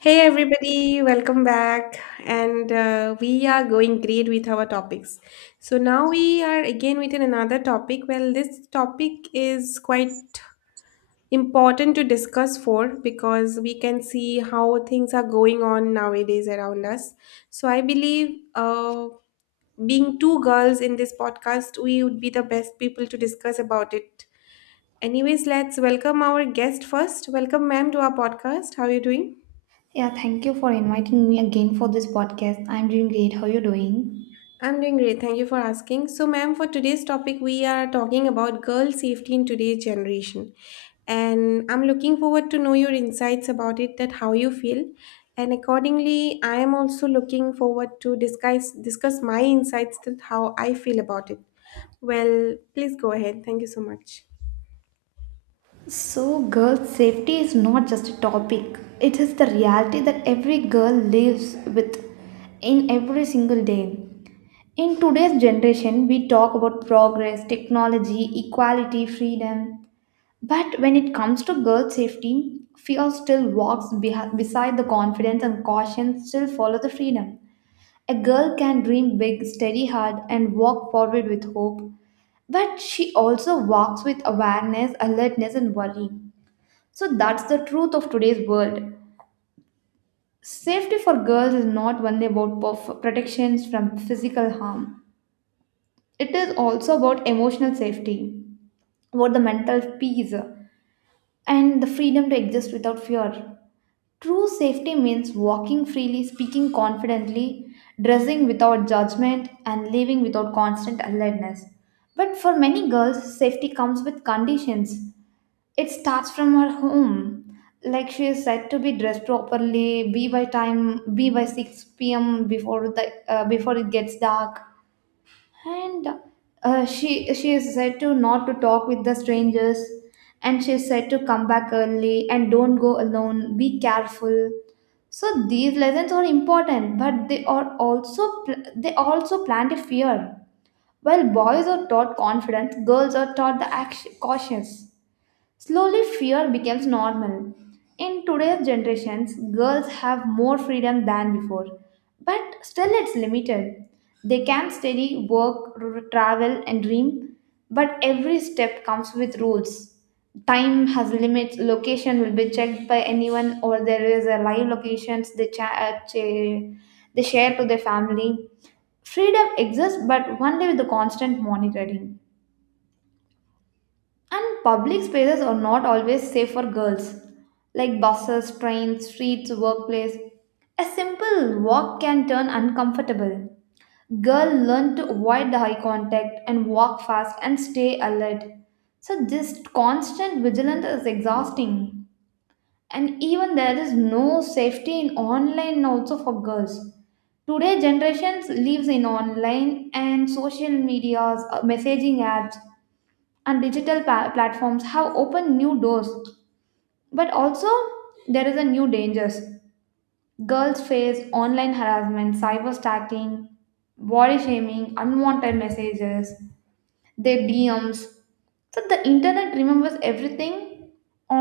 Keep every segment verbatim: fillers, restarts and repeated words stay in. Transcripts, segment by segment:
Hey everybody, welcome back. And uh, We are going great with our topics. So now we are again with another topic. Well, this topic is quite important to discuss for because we can see how things are going on nowadays around us. So I believe uh, being two girls in this podcast, we would be the best people to discuss about it. Anyways, let's welcome our guest first. Welcome, ma'am, to our podcast. How are you doing? Yeah, thank you for inviting me again for this podcast. I'm doing great. How are you doing? I'm doing great. Thank you for asking. So, ma'am, for today's topic, we are talking about girl safety in today's generation. And I'm looking forward to know your insights about it, that how you feel. And accordingly, I am also looking forward to discuss discuss my insights that how I feel about it. Well, please go ahead. Thank you so much. So, girl safety is not just a topic. It is the reality that every girl lives with in every single day. In today's generation, we talk about progress, technology, equality, freedom. But when it comes to girl safety, fear still walks behi- beside the confidence, and caution still follows the freedom. A girl can dream big, study hard, and walk forward with hope, but she also walks with awareness, alertness, and worry. So that's the truth of today's world. Safety for girls is not only about perf- protections from physical harm, it is also about emotional safety, about the mental peace, and the freedom to exist without fear. True safety means walking freely, speaking confidently, dressing without judgment, and living without constant alertness. But for many girls, safety comes with conditions. It starts from her home. Like, she is said to be dressed properly, be by time, be by six p m before the uh, before it gets dark, and uh, she she is said to not to talk with the strangers, and she is said to come back early and don't go alone, be careful. So these lessons are important, but they are also pl- they also plant a fear. While boys are taught confidence, girls are taught the action, cautious. Slowly, fear becomes normal. In today's generations, girls have more freedom than before, but still it's limited. They can study, work, r- travel, and dream, but every step comes with rules. Time has limits, location will be checked by anyone, or there is a live locations they, cha- uh, cha- they share to their family. Freedom exists, but only with the constant monitoring. And public spaces are not always safe for girls, like buses, trains, streets, workplace. A simple walk can turn uncomfortable. Girl learn to avoid the eye contact and walk fast and stay alert. So this constant vigilance is exhausting. And even there is no safety in online also for girls. Today generations lives in online and social medias, uh, messaging apps and digital pa- platforms have opened new doors, but also there is a new dangers. Girls face online harassment, cyber stalking, body shaming, unwanted messages, their dms. So the internet remembers everything.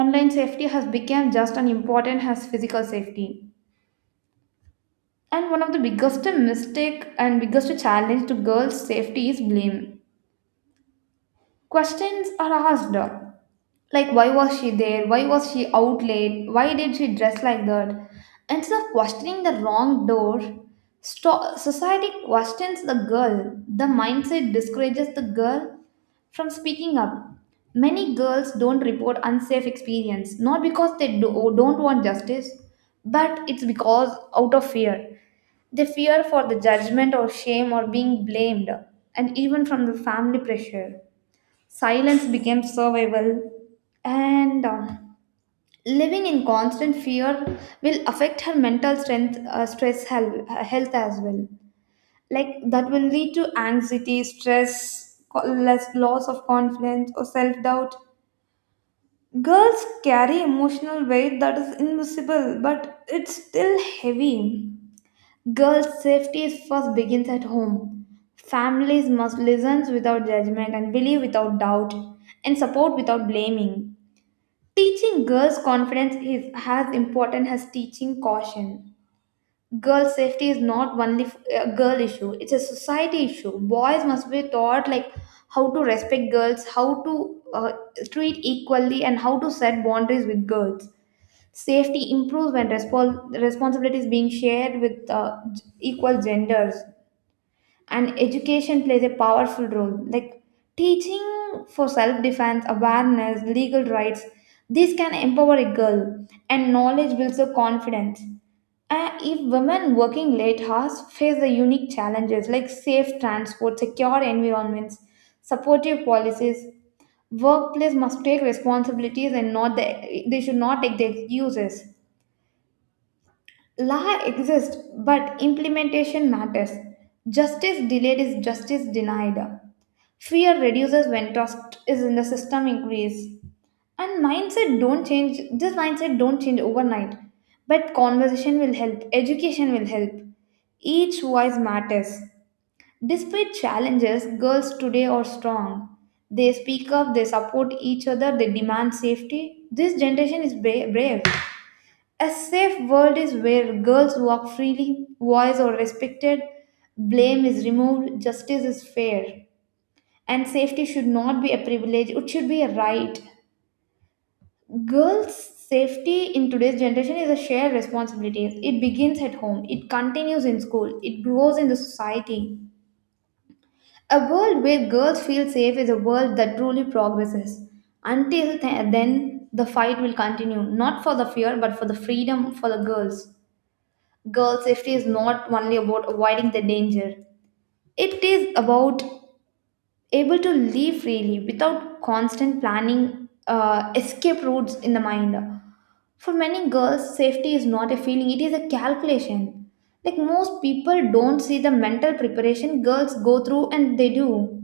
Online safety has become just as important as physical safety. And one of the biggest mistake and biggest challenge to girls safety is blame. Questions are asked, like, why was she there? Why was she out late? Why did she dress like that? Instead of questioning the wrong door, sto- society questions the girl. The mindset discourages the girl from speaking up. Many girls don't report unsafe experience, not because they do, don't want justice, but it's because out of fear. They fear for the judgment or shame or being blamed, and even from the family pressure. Silence became survival. And um, living in constant fear will affect her mental strength, uh, stress health, health as well. Like that will lead to anxiety, stress, co- less loss of confidence or self-doubt. Girls carry emotional weight that is invisible but it's still heavy. Girls safety is first begins at home. Families must listen without judgment and believe without doubt and support without blaming. Teaching girls confidence is as important as teaching caution. Girl safety is not only f- a girl issue, it's a society issue. Boys must be taught, like, how to respect girls, how to uh, treat equally, and how to set boundaries with girls. Safety improves when respons- responsibility is being shared with uh, g- equal genders. And education plays a powerful role, like teaching for self defense, awareness, legal rights. This can empower a girl, and knowledge builds her confidence. Uh, if women working late hours face the unique challenges, like safe transport, secure environments, supportive policies, workplace must take responsibilities and not the, they should not take the excuses. Law exists, but implementation matters. Justice delayed is justice denied. Fear reduces when trust is in the system increase. And mindset don't change. This mindset don't change overnight, but conversation will help. Education will help. Each voice matters. Despite challenges, girls today are strong. They speak up. They support each other. They demand safety. This generation is bra- brave. A safe world is where girls walk freely, voice are respected, blame is removed, justice is fair, and safety should not be a privilege, it should be a right. Girls' safety in today's generation is a shared responsibility. It begins at home, it continues in school, it grows in the society. A world where girls feel safe is a world that truly progresses. Until th- then, the fight will continue, not for the fear, but for the freedom for the girls. Girl safety is not only about avoiding the danger. It is about able to live freely without constant planning uh, escape routes in the mind. For many girls, safety is not a feeling, it is a calculation. Like, most people don't see the mental preparation girls go through and they do.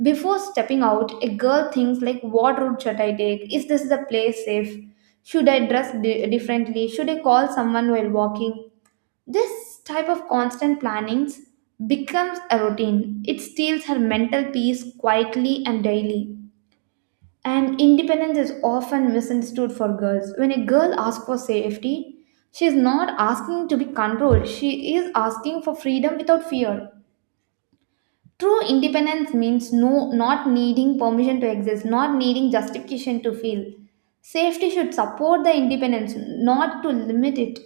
Before stepping out, a girl thinks, like, what route should I take? Is this the place safe? Should I dress di- differently? Should I call someone while walking? This type of constant plannings becomes a routine. It steals her mental peace quietly and daily. And independence is often misunderstood for girls. When a girl asks for safety, she is not asking to be controlled. She is asking for freedom without fear. True independence means no not needing permission to exist, not needing justification to feel. Safety should support the independence, not to limit it.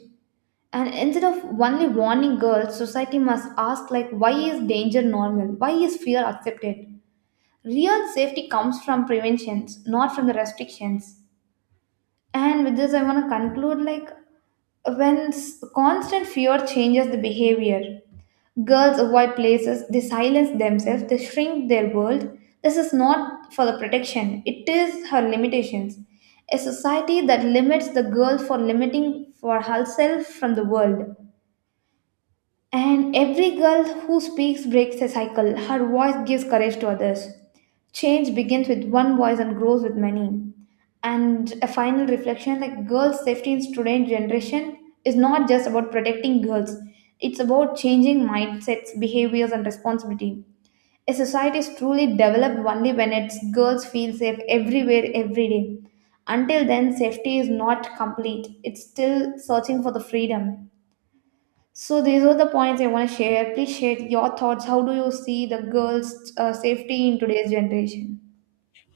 And instead of only warning girls, society must ask, like, why is danger normal? Why is fear accepted? Real safety comes from preventions, not from the restrictions. And with this I want to conclude, like, when s- constant fear changes the behavior. Girls avoid places, they silence themselves, they shrink their world. This is not for the protection, it is her limitations. A society that limits the girl for limiting for herself from the world. And every girl who speaks breaks a cycle. Her voice gives courage to others. Change begins with one voice and grows with many. And a final reflection, like, girls' safety in today's generation is not just about protecting girls, it's about changing mindsets, behaviors, and responsibility. A society is truly developed only when its girls feel safe everywhere, every day. Until then, safety is not complete, it's still searching for the freedom. So these are the points I want to share. Please share your thoughts. How do you see the girls' uh, safety in today's generation?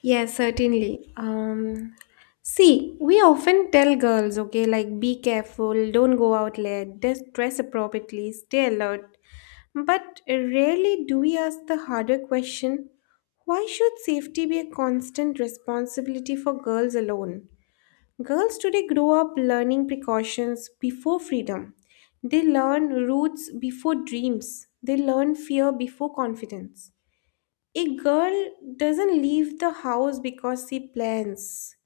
Yes, certainly. Um, see, we often tell girls, okay, like be careful, don't go out late, just dress appropriately, stay alert. But rarely do we ask the harder question: why should safety be a constant responsibility for girls alone? Girls today grow up learning precautions before freedom. They learn roots before dreams. They learn fear before confidence. A girl doesn't leave the house because she plans.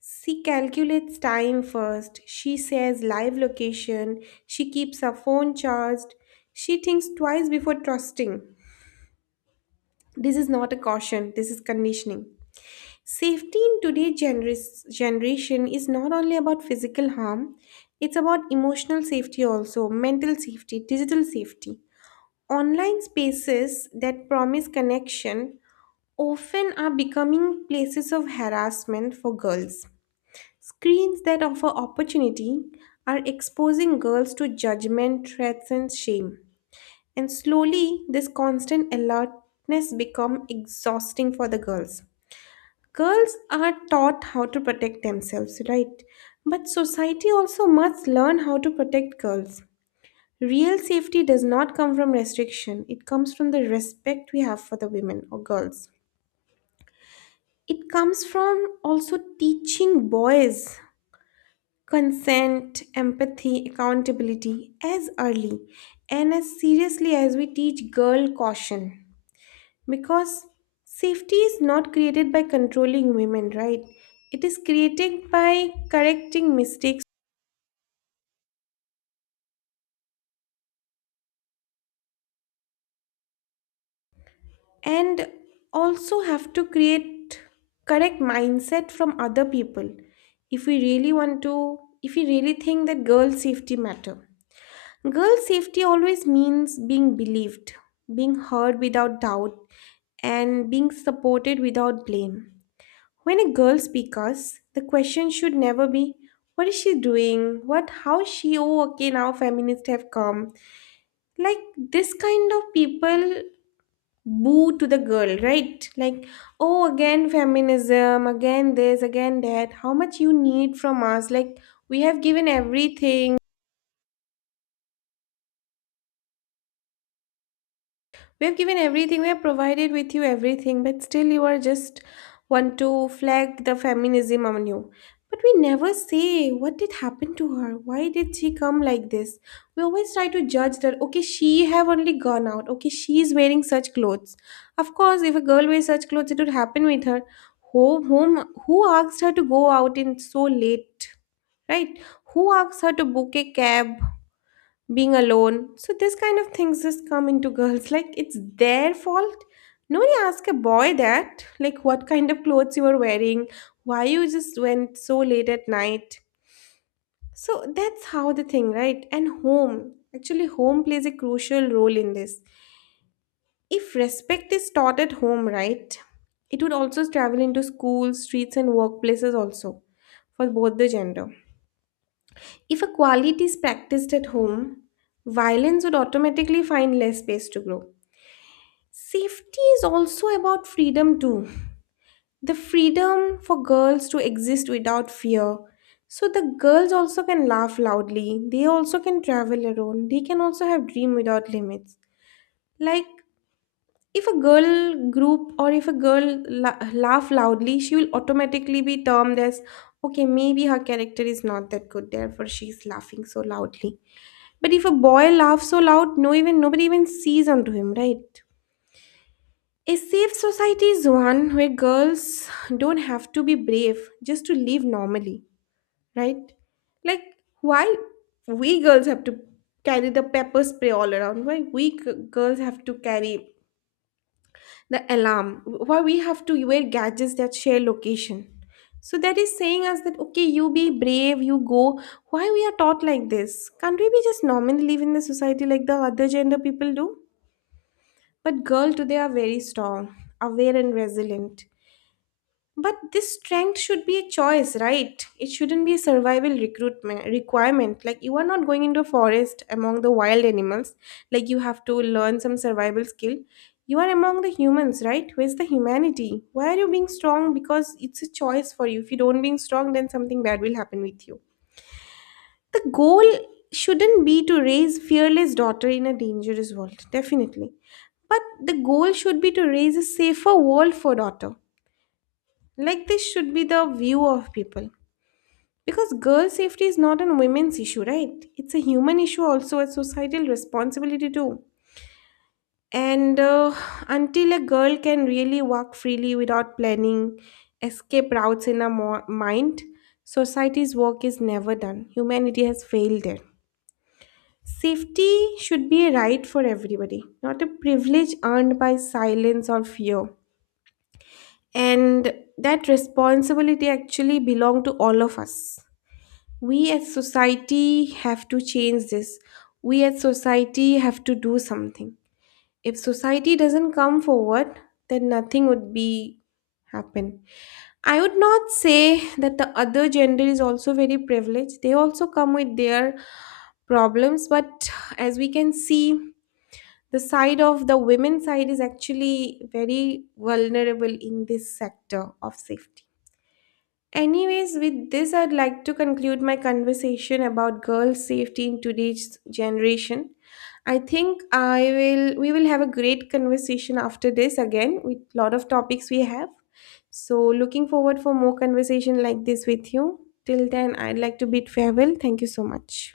She calculates time first. She says live location. She keeps her phone charged. She thinks twice before trusting. This is not a caution, this is conditioning. Safety in today's gener- generation is not only about physical harm, it's about emotional safety also, mental safety, digital safety. Online spaces that promise connection often are becoming places of harassment for girls. Screens that offer opportunity are exposing girls to judgment, threats, and shame. And slowly, this constant alertness become exhausting for the girls. Girls are taught how to protect themselves, right? But society also must learn how to protect girls. Real safety does not come from restriction, it comes from the respect we have for the women or girls. It comes from also teaching boys consent, empathy, accountability as early and as seriously as we teach girl caution. Because safety is not created by controlling women, right? It is created by correcting mistakes and also have to create correct mindset from other people if we really want to if we really think that girl safety matter. Girl safety always means being believed, being heard without doubt, and being supported without blame. When a girl speaks us, the question should never be, what is she doing? What, how she, oh, okay, now feminists have come. Like this kind of people boo to the girl, right? Like, oh, again feminism, again this, again that. How much you need from us? Like, we have given everything. we have given everything we have provided with you everything, but still you are just want to flag the feminism on you. But we never say what did happen to her, why did she come like this. We always try to judge that, okay, she have only gone out, okay, she is wearing such clothes. Of course, if a girl wears such clothes, it would happen with her. Who whom who asked her to go out in so late, right? Who asked her to book a cab, being alone. So this kind of things just come into girls like it's their fault. Nobody ask a boy that like what kind of clothes you are wearing, why you just went so late at night. So that's how the thing, right? And home. Actually home plays a crucial role in this. If respect is taught at home, right? It would also travel into schools, streets and workplaces also for both the gender. If a quality is practiced at home, violence would automatically find less space to grow. Safety is also about freedom, too. The freedom for girls to exist without fear. So the girls also can laugh loudly, they also can travel alone, they can also have dream without limits. Like if a girl group or if a girl la- laugh loudly, she will automatically be termed as okay, maybe her character is not that good, therefore she is laughing so loudly. But if a boy laughs so loud, no even nobody even sees onto him, right? A safe society is one where girls don't have to be brave just to live normally, right? Like why we girls have to carry the pepper spray all around? Why we g- girls have to carry the alarm, why we have to wear gadgets that share location, so that is saying us that okay you be brave you go. Why we are taught like this? Can't we be just normally live in the society like the other gender people do? But girl today are very strong, aware and resilient, but this strength should be a choice, right? It shouldn't be a survival recruitment requirement. Like you are not going into a forest among the wild animals. Like you have to learn some survival skill. You are among the humans, right? Where's the humanity? Why are you being strong? Because it's a choice for you. If you don't being strong, then something bad will happen with you. The goal shouldn't be to raise fearless daughter in a dangerous world, definitely. But the goal should be to raise a safer world for daughter, like this should be the view of people. Because girl safety is not a women's issue, right? It's a human issue, also a societal responsibility, too. And uh, Until a girl can really walk freely without planning, escape routes in her mo- mind, society's work is never done. Humanity has failed there. Safety should be a right for everybody, not a privilege earned by silence or fear. And that responsibility actually belongs to all of us. We as society have to change this, we as society have to do something. If society doesn't come forward, then nothing would be happen. I would not say that the other gender is also very privileged, they also come with their problems, but as we can see, the side of the women side is actually very vulnerable in this sector of safety. Anyways, with this, I'd like to conclude my conversation about girls' safety in today's generation. I think I will we will have a great conversation after this again with lot of topics we have. So looking forward for more conversation like this with you. Till then, I'd like to bid farewell. Thank you so much.